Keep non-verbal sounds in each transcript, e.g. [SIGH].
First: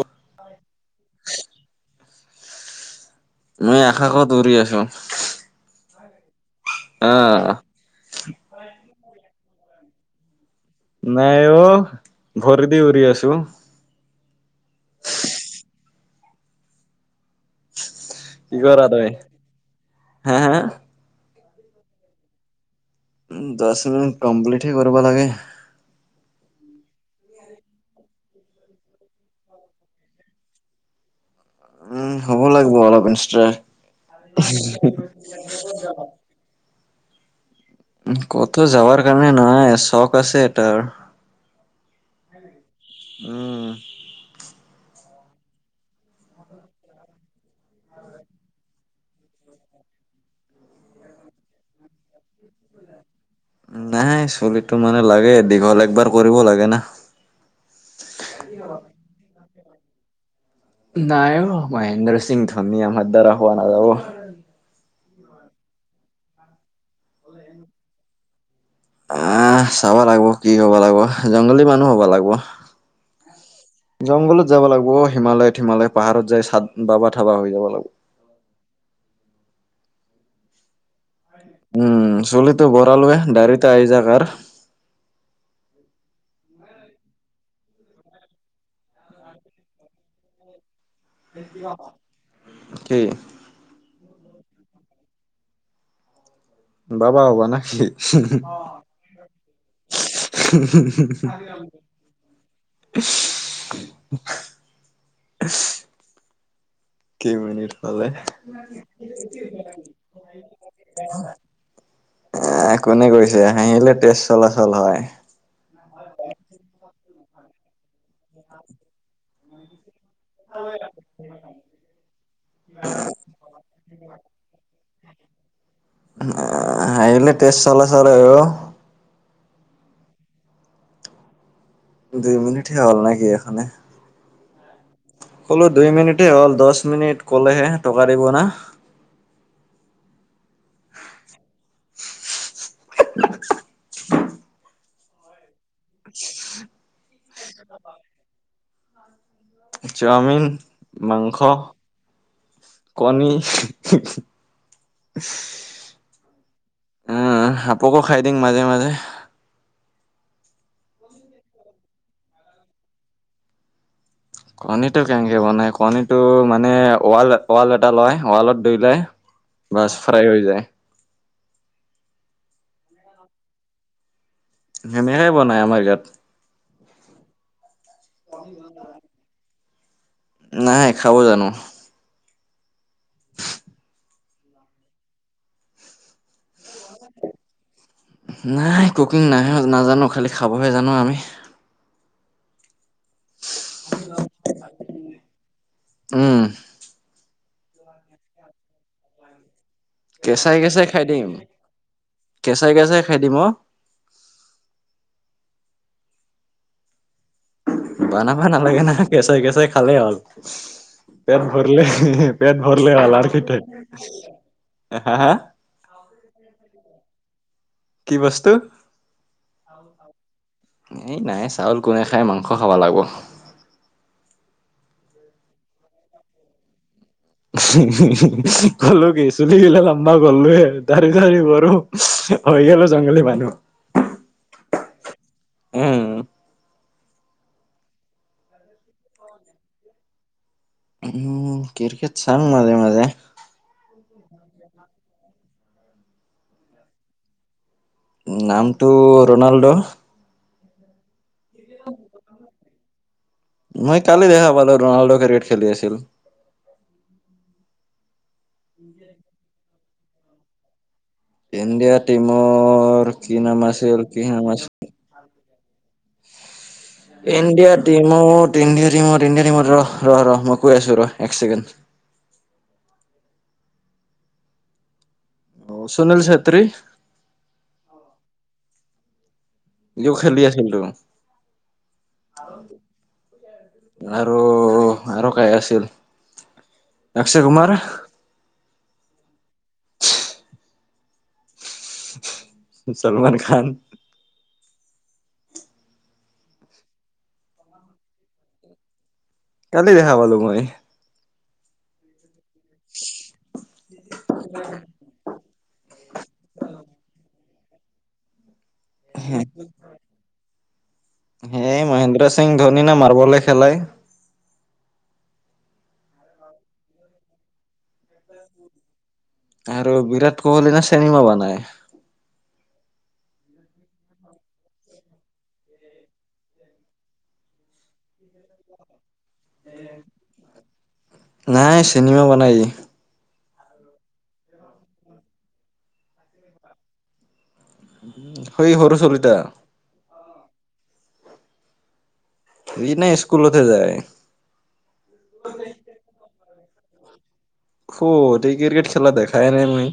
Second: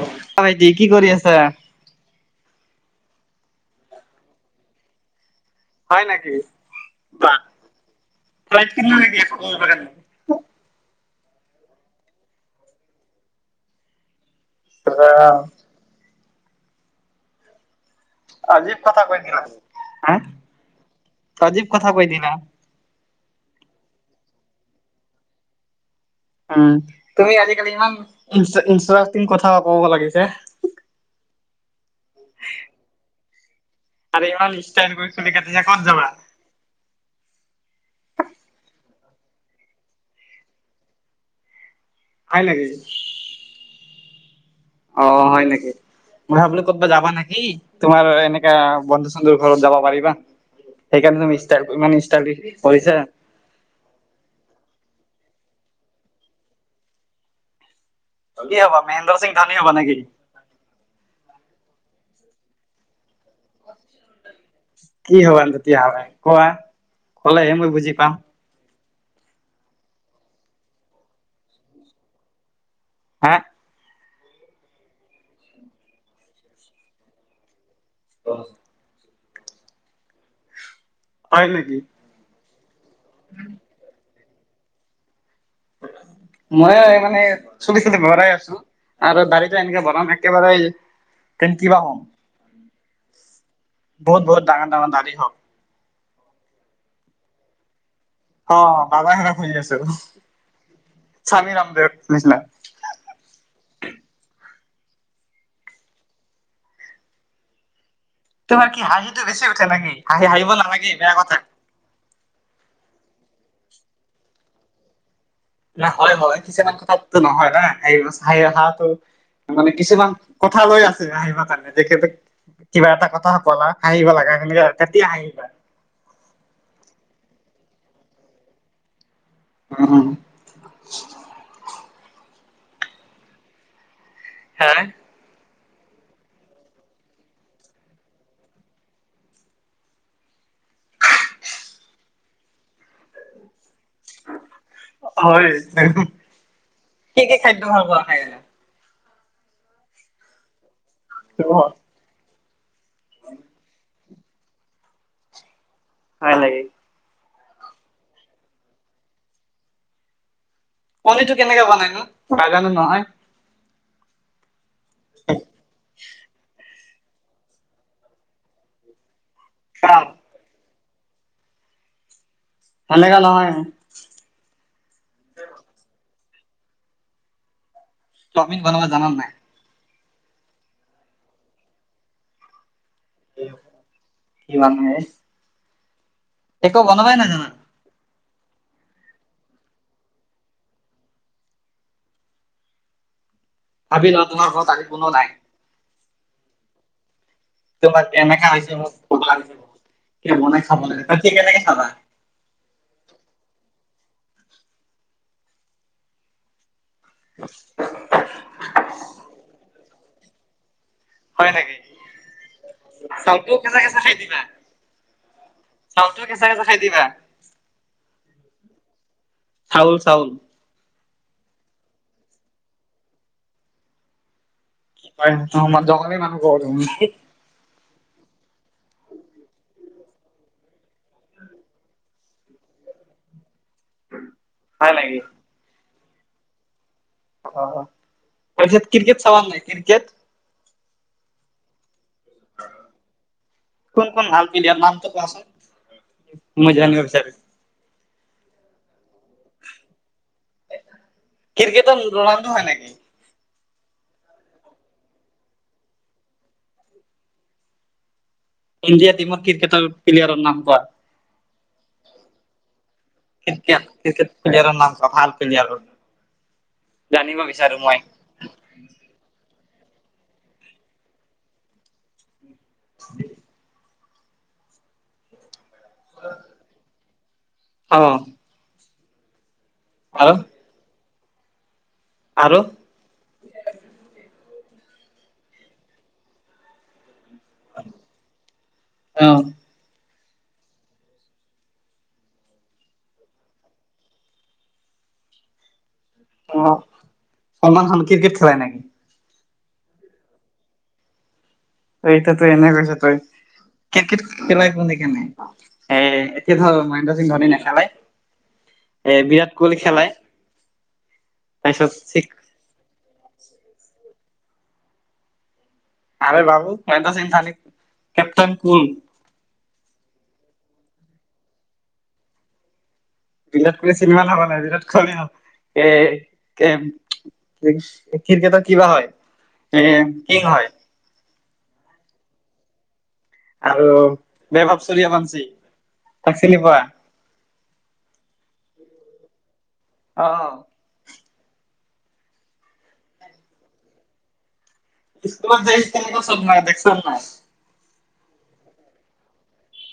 অ ভাইটি কি কৰি আছা? মই আকাশত উৰি আছো হয় নেকি বা আহ ফ্লাইট কিনিলি নেকি আকাশত যাবৰ কাৰণে নাই অ ভৰি দি উৰি আছো ৱাও কি অজীৱ কৰা কথা তই কৈ দিলা চোন হু হা হা অজীৱ কথা কৈ দিলা উ দহ মিনিট কমপ্লিট হে কৰিব লাগে উম তুমি আজিকালি ইমান ইন ইনষ্টাটিং কথা কব লাগিছে উম হ'ব লাগিব অলপ ইনষ্টা আৰু ইমান ষ্টাইল কৰি চুলি কাটিছা ক'ত যাবা উ কতো যাবাৰ কাৰণে নহয় চখ আছে এটাৰ হয় নেকি উম অ হয় নেকি মই ভাবিলো কতবাত যাবা নেকি তোমাৰ এনেকা বন্ধু চন্ধুৰ ঘৰত যাবা পাৰিবা সেইকাৰণে তুমি ইষ্টাইল ইমান ইষ্টাইল কৰিছা। নাই চুলিটো মানে লাগে দীঘল একবাৰ কৰিব লাগে না। কি হব মেহেন্দ্ৰ সিং ধনী হব নে কি নাই মহেন্দ্ৰ সিংহ ধনী আমাৰ দৰে হোৱা নাযাব কি হ'বা তেতিয়াহ'লে কোৱা। ক'লেহে মই বুজি পাম। আহ চাব লাগব' কি হ'ব লাগব'। জংগলী মানুহ হব লাগব'। হা? জংঘলত যাব লাগব' অ। হিমালয়ত হিমালয় পাহাৰত যাই চাট বাবা থাবা হৈ যাব লাগব'। অ। হয় নেকি? উম চুলিতো বৰালোৱে দাইৰেক তাই জাগাৰ। মই মানে চুলি চুলি ভৰাই আছো। আৰু দাড়িটো এনেকে বনাম একেবাৰে এ [UNINTELLIGIBLE] কি? বহুত বহুত ডাঙৰ ডাঙৰ দাড়ি হক। বাবা হ'বা না কি? অ বাবাই হয় আছো, স্বামী ৰামদেৱ নিচিনা। [UNINTELLIGIBLE] কেই মিনিট হ'লে? তোমাৰ কি হাঁহিটো বেছি উঠে নেকি? হা হাহিব নালাগে বেয়া কথা। এ কোনে কৈছে? হাহিলে তেজ চলাচল হয়। দিয়া হয় হয়। কিছুমান কথাতটো নহয় না সেই হাহি থাকাটো মানে কিছুমান কথা লৈ আছে হাহিব কাৰণে তে কিবা এটা কথা ক'লা। হাহিব লাগা যেনেকে তেতিয়া হাহিবা। অ হাহিলে তেজ চলাচল হয় আৰু। উ, উ। দুই মিনিটহে হ'ল নেকি এখনে? হে? ক'লো দুই মিনিটে হ'ল। দছ মিনিট ক'লেহে টকা দিব না। হয়, কি কি খাদ্য ভাল পোৱা খাই এনে। চাওমিন, মাংস। কণী। হয়, হয়। আ হা সাপকো খাই দিং মাজে মাজে। পনীৰটো কেনেকে বনাই নো? নাজানো নহয়। কণীটো কেনেকে বনাই কণীটো মানে ৱালত ৱাল এটা লয়। ৱালত দৈলায়। বছ খাম। ফ্ৰাই হৈ যায়। হেনেকা নহয়। হেনেকাই বনায় আমাৰ ইয়াত। চাওমিন বনাবা জানা নাই? নাই, খাব জানো। কি মানুহ হেই। একো বনাবই নাজানা? নাই কুকিং নাহে নাজানো। খালি খাবহে জানো আমি। ভাবি লোৱা তোমাৰ ঘৰত আজি কোনো নাই। উম। তোমাক এনেকা হৈছে মোক ভাত কেঁচাই বনাই খাব কেঁচাই লাগে। খাই তেতি দিম কেনেকে খাবা? কেঁচাই কেঁচাই খাই দিম অ। [UNINTELLIGIBLE] বনাব নালাগে নহয় কেঁচাই কেঁচাই খালেই হ'ল। পেট হয় নেকি? ভৰলে পেট ভৰলে হ'ল আৰু কি চাউলটো কেঁচা থেত হা হা? চাউলটোও কেঁচাই কেঁচাই খাই দিবা। কি বস্তু? থাউল, চাউল এই নাই চাউল কোনে খায়? মাংস খাব লাগব। হয়। [UNINTELLIGIBLE] জংঘলী মানুহ ক'ব দেখোন হে [UNINTELLIGIBLE] কলো কি চুলি গিলা লামবা কৰলোৱে। দাড়ি চাৰি বঢ়ো। হৈ গেলো জংঘলী মানুহ। হয় নেকি? উম। অ অ। তাৰ পিছত ক্ৰিকেট চালা নাই ক্ৰিকেট? উম ক্ৰিকেট চাঙ মাজে মাজে। কোন কোন ভাল পিলিয়াৰ নামটো কোৱাচোন মই জানিব বিচাৰিম। নামটো ৰণাল্ড'। ক্ৰিকেটৰ ৰণাল্ড' হয় নেকি? মই কালি দেখা পালো ৰণাল্ড' ক্ৰিকেট খেলি আছিল। ইণ্ডিয়া টিমত ক্ৰিকেটৰ প্লিয়াৰৰ নাম কোৱা? ইণ্ডিয়া টিমত কি নাম ক্ৰিকেট আছিল কি ক্ৰিকেট নাম আছিল প্লেয়াৰৰ কোৱা ভাল প্লেয়াৰৰ? জানিব ইণ্ডিয়া বিচাৰো মই টিমত ইণ্ডিয়া টিমত ইণ্ডিয়া টিমত ৰহ ৰহ ৰহ মই কৈ আছো ৰহ এক চেকেণ্ড। [INAUDIBLE] অ সুনিল চেত্ৰী। অ। ইয়ো আৰু খেলি আছিলটো। আৰু আৰু আৰু কাই আছিল অক্ষয় কুমাৰ। অ। ছলমান খান। অ সলমান খান ক্ৰিকেট খেলাই নেকি? কালি দেখা পালো মই। তই এইটোতো এনে কৈছ তই, ক্ৰিকেট খেলাই কোনে কোনে? এ এতিয়া ধৰ মহেন্দ্ৰ সিং ধোনী নেখেলাই? এ বিৰাট কোহলি খেলাই। তাৰ পিছত ধনী না মাৰ্বলে খেলায়। আৰে বাবু মহেন্দ্ৰ সিং ধোলি কেপ্টেইন কোল। আৰু বিৰাট কোহলি নে চিনেমা বনাই। বিৰাট কোহলিয়ে চিনেমা নবনাই বিৰাট কোহলি এ ক্ৰিকেটৰ কিবা হয়। এ কিং হয়। নাই চিনেমা বনাই ই। আৰু বেভপ চুৰিয়া বঞ্চি তাক চিনি পোৱা? সৈই সৰু চলিতা? অ। সি এনে স্কুলতে যায়। স্কুলত যাই সি কেনেকুৱা চত মাৰে দেখিছা নাই? ক'ত সি ক্ৰিকেট খেলা দেখাই নাই মই।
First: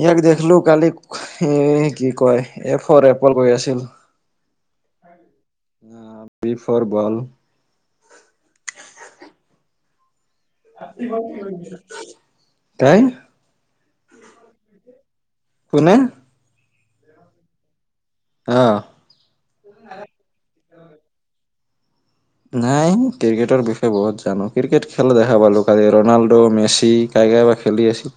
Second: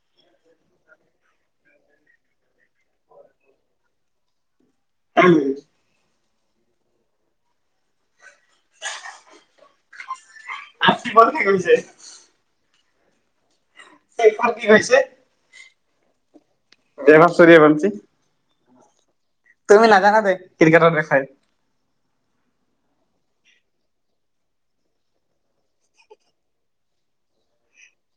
ইয়াক দেখিলো কালি এ কি কয় এ ফৰ এপল কৈ আছিল। উমঁ। বি ফৰ বল। [INAUDIBLE] কি কৈছে [UNINTELLIGIBLE] তাই। ঐ ইপাত কি হৈছে। কোনে? বেভৱ চুৰিয়া বঞ্চি? অ। তুমি নাজানা দে ক্ৰিকেটৰ বিষয়ে। নাই ক্ৰিকেটৰ বিষয়ে বহুত জানো, ক্ৰিকেট খেল দেখা পালোঁ কালি ৰনাল্ডো মেচি টাইগাৰো খেলি আছিল।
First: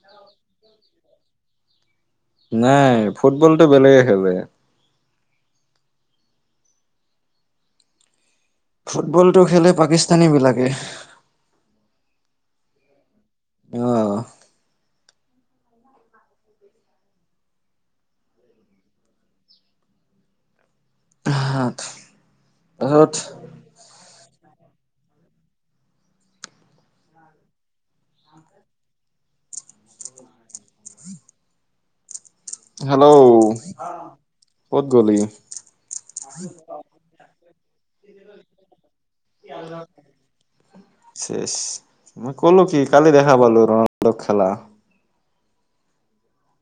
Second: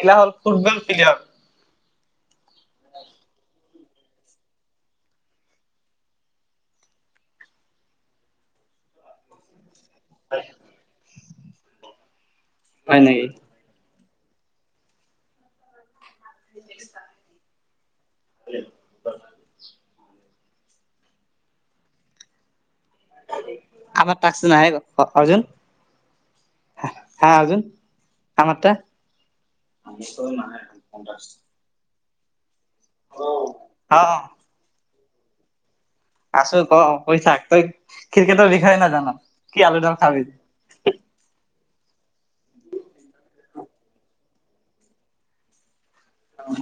ইনা হ'ল ফুটবল প্লেয়াৰ। নাই ফুটবলটো বেলেগে খেলে। ফুটবলটো খেলে পাকিস্তানী বিলাকে। হয় নেকি? অ। [UNINTELLIGIBLE] [UNINTELLIGIBLE] সাত ৰ'দ আমাৰ টাস্ক নাহেই ক অৰ্জুন। হা অৰ্জুন আমাৰটা নিশ্চয় নাহে গম পাইছ- হেল্ল' অ ক'ত গ'লি? আছো ক কৈ থাক। তই ক্ৰিকেটৰ বিষয়ে নেজান কি আলুডাল খালি। ছেছ, মই কলো কি কালি দেখা পালো ৰোনাল্ডো খেলা। অহ।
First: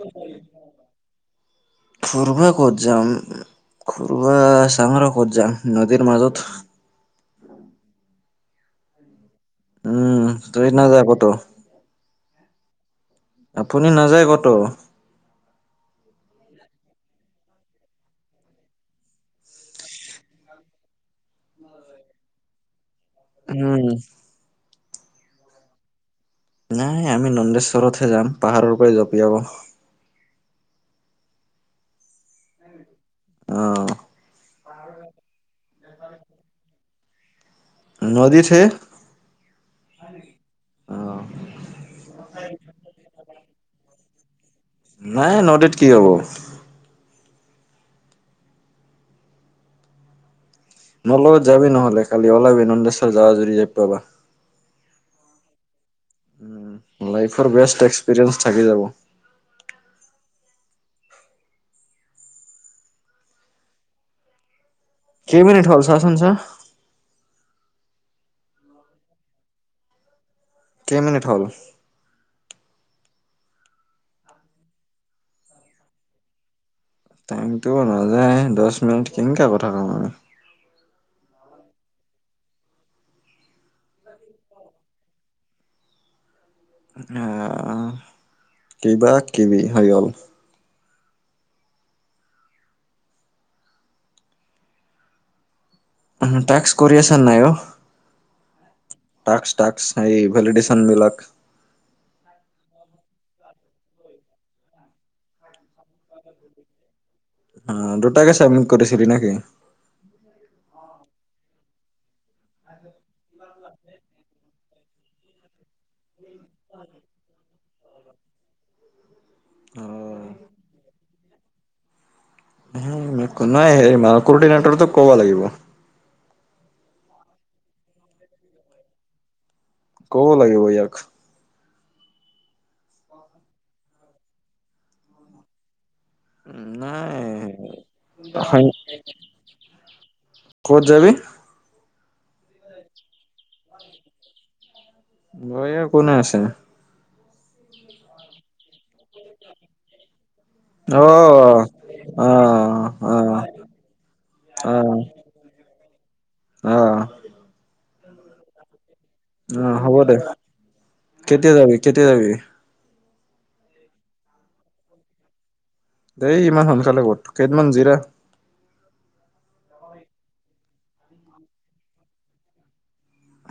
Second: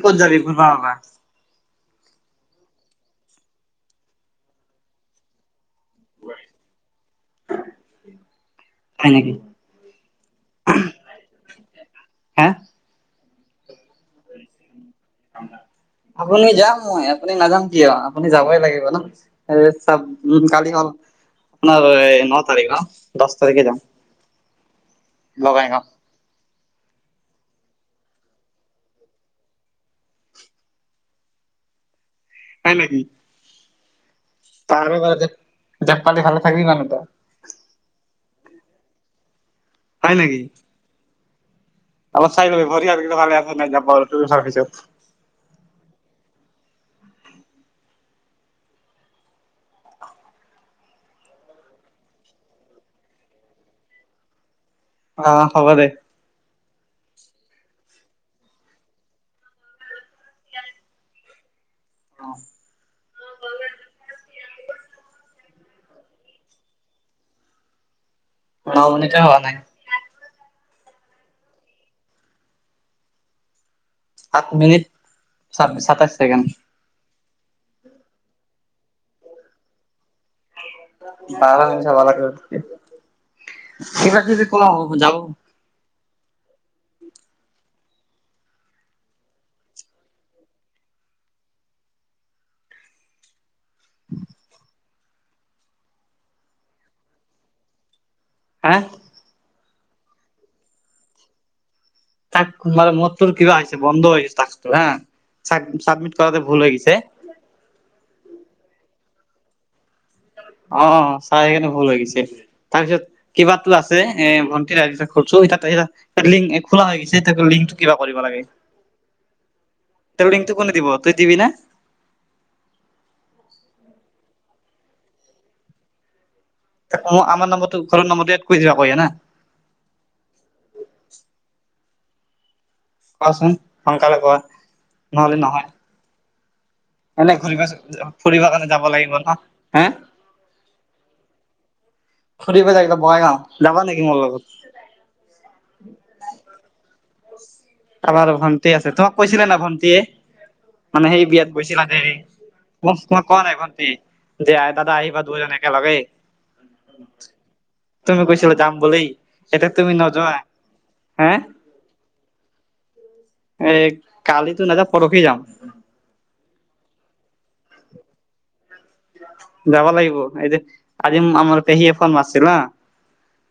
[UNINTELLIGIBLE] ফুৰব ক'ত যাম। ঘৰুৱা চাহৰ ক'ত যাম নদীৰ মাজত। হয় নেকি? উম। তই নেজাও ক'ত? হা আপুনি নাযায় ক'ত? আপুনি যাম মই, আপুনি নাযাম কিয় আপুনি যাবই লাগিব ন? কালি হ'ল আপোনাৰ ন' তাৰিখ। দছ তাৰিখে যাম উম বগাইগাওঁ। নাই আমি নন্দেশ্বৰত'হে যাম পাহাৰৰ পৰা জঁপিয়াব। হয় নেকি? অ। পাহাৰৰ পৰা জাপ মাৰি ভালে থাকিবি মানুহ ত। নদীত হে। হয় নেকি? অহ অলপ চাই লবি [UNINTELLIGIBLE] নাই নদীত কি হ'ব। মোৰ লগত যাবি নহ'লে কালি ওলাবি নন্দেশ্বৰ যাও যদি যাব পাবা। অহ হ'ব দে। উম লাইফৰ বেষ্ট এক্সপ্ৰেছ্ থাকি যাব। অহ [UNINTELLIGIBLE] কেই মিনিট হ'ল ছা চোন ছা। ন মিনিটো হোৱা নাই। কেই মিনিট হ'ল? সাত মিনিট, সাতাইশ ছেকেণ্ড। টাইমটো নাযায় দ'হ মিনিট কেনেকে কথা ক'ম আমি। [UNINTELLIGIBLE] কিবা কিবি খোৱা হও যাওঁ আহ কিবা কিবি হৈ গ'ল। উহুম টেক্স কৰি আছা নাই অ'? হা! টাক্স টাক্স হেৰি ভেলিডেচন বিলাক তাক কোনবা ৰুমত তোৰ কিবা হৈছে বন্ধ হৈছে টাস্কটো হা চাবমিট কৰাটে ভুল হৈ গৈছে। অ দুটাকে চাবমিট কৰিছিলি নেকি? অহ অহ চাই সেইকাৰণে ভুল গৈছে। তাৰপিছত কিবা আছে এ' ভণ্টি [UNINTELLIGIBLE] লিংক খোলা হৈ গৈছে লিংকটো কিবা কৰিব লাগে। তোৰ লিংটো কোনে দিব তই দিবি না হোম একো মাক্ৰ্যদিনৰ টোক কব লাগিব [UNINTELLIGIBLE] মোৰ আমাৰ নম্বৰটোৰ ঘৰৰ এড কৰি দিব কই না। ক'ব লাগিব ইয়াক। কোৱাচোন সোনকালে কোৱা নহলে নহয়? উম নাই। এনে ঘুৰিব ফুৰিব হয়, কাৰণে যাব লাগিব ন হে! ক'ত যাবি? ফুৰিব যায় একদম বঙাইগাঁও, যাবা নেকি মোৰ লগত? বঙাইগাঁৱত কোনে আছে? আমাৰ ভণ্টি আছে, তোমাক কৈছিলে না ভণ্টিয়ে অ মানে সেই অ বিয়াত গৈছিলা যে অ মোক, তোমাক [UNINTELLIGIBLE] কোৱা নাই ভন্টি, যে আ অ দাদা আহিবা দুইজন একেলগে। অ তুমি কৈছিলা যাম বুলি। অ এতিয়া তুমি হ'ব দে, নোযোৱা হে কেতিয়া যাবি কেতিয়া যাবি? এ কালিতো নাযাম, পৰখি যাম। দেই ইমান সোনকালে কত কেইদিনমান জিৰা। যাব লাগিব, এইটো আজি আমাৰ পেহীয়ে ফোন মাৰছিল হা।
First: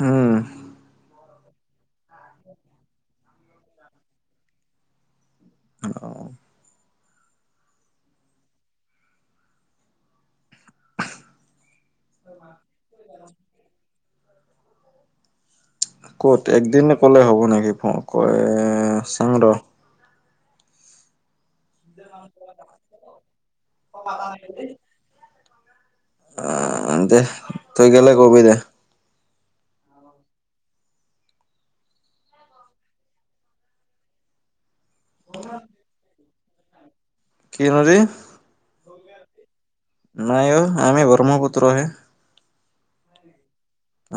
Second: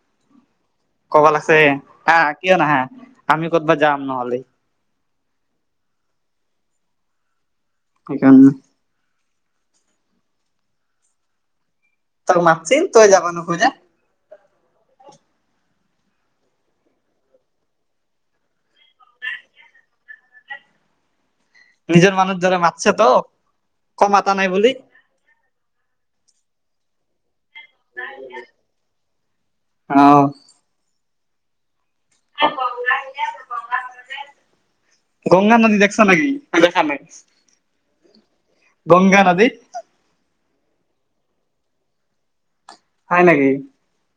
উম। ক'ব লাগিছে, আহ কিয় নাহা আমি ক'ৰবাত যাম নহলে? অ সেইকাৰণে। তাক মাতছিল তই যাব নোখোজা ক'ত একদিন ক'লে হ'ব নেকি কয়ে চাং ৰ? নিজৰ মানুহ দৰে মাতছে তোক ক মাতা নাই বুলি। অ দে তই গেলে কবি দে। অহ গংগা নদী দেখাছা নেকি? দেখা নাই কি নদী? গংগা নদী। নাই অ' আমি ব্ৰহ্মপুত্ৰ হে। হয় নেকি?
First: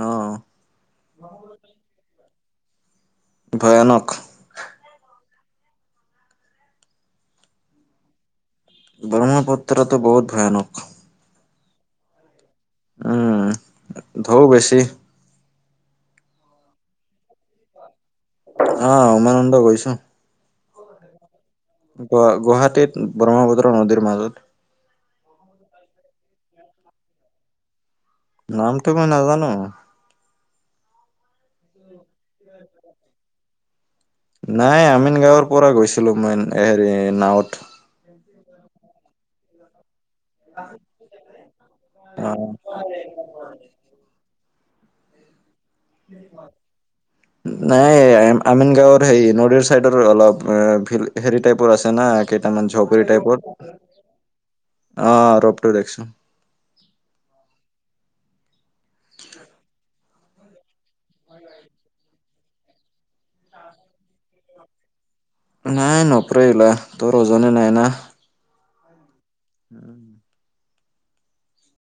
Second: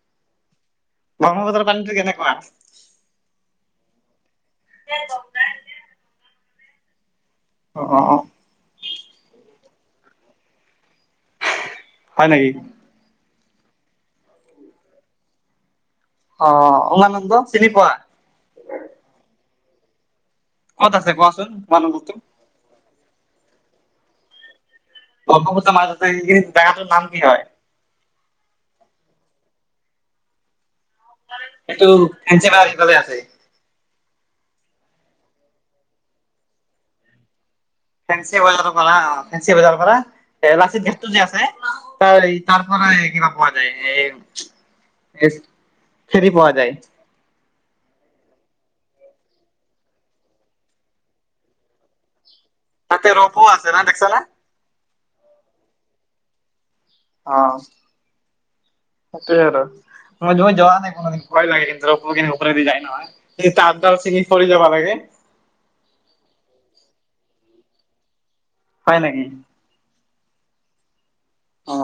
অ। ব্ৰহ্মপত্ৰ পানীটো কেনেকুৱা? ভয়ানক। [INAUDIBLE] অ অ অ। ব্ৰহ্মপুত্ৰটো বহুত ভয়ানক। হয় নেকি? উম ঢৌ বেছি অ উমানন্দ চিনি পোৱা অ উমানন্দ গৈছো ক'ত আছে কোৱাচোন উমানন্দটো গ গুৱাহাটীত ব্ৰহ্মপুত্ৰ নদীৰ মাজত ব্ৰক্ষ্মপুত্ৰ মাজত এই জেগাটোৰ নাম কি হয় নামটো মই নাজানো। এইটো ফেঞ্চি বাজাৰ সিফালে আছে। নাই আমিন গাঁৱৰ পৰা গৈছিলো মই হেৰি নাৱত। ফেঞ্চি বজাৰৰ পৰা অ ফেঞ্চি বজাৰৰ পৰা এ লাচিত গেটটো যে আছে তাৰ অ তাৰপৰা এ কিবা পোৱা যায় এ ফেৰি পোৱা যায়। নাই আমিন গাঁৱৰ হেৰি নদীৰ চাইডৰ অলপ ভিল হেৰি টাইপৰ আছে না কে তামান ঝপ্ৰি তাতে ৰ'পো টাইপৰ আছে না দেখছা না? অ ৰপু দেখিছো। অ সেইটো আৰু। মই যোৱা নাই কোনদিন ভয় লাগে কিন্তুু ওপৰেদি যায় নহয়? সেই তাঁৰ ডাল চিঙি পৰি যাব লাগে নাই নপৰেই ওলা তোৰ ওজনে নাই না হয় নেকি উম অ'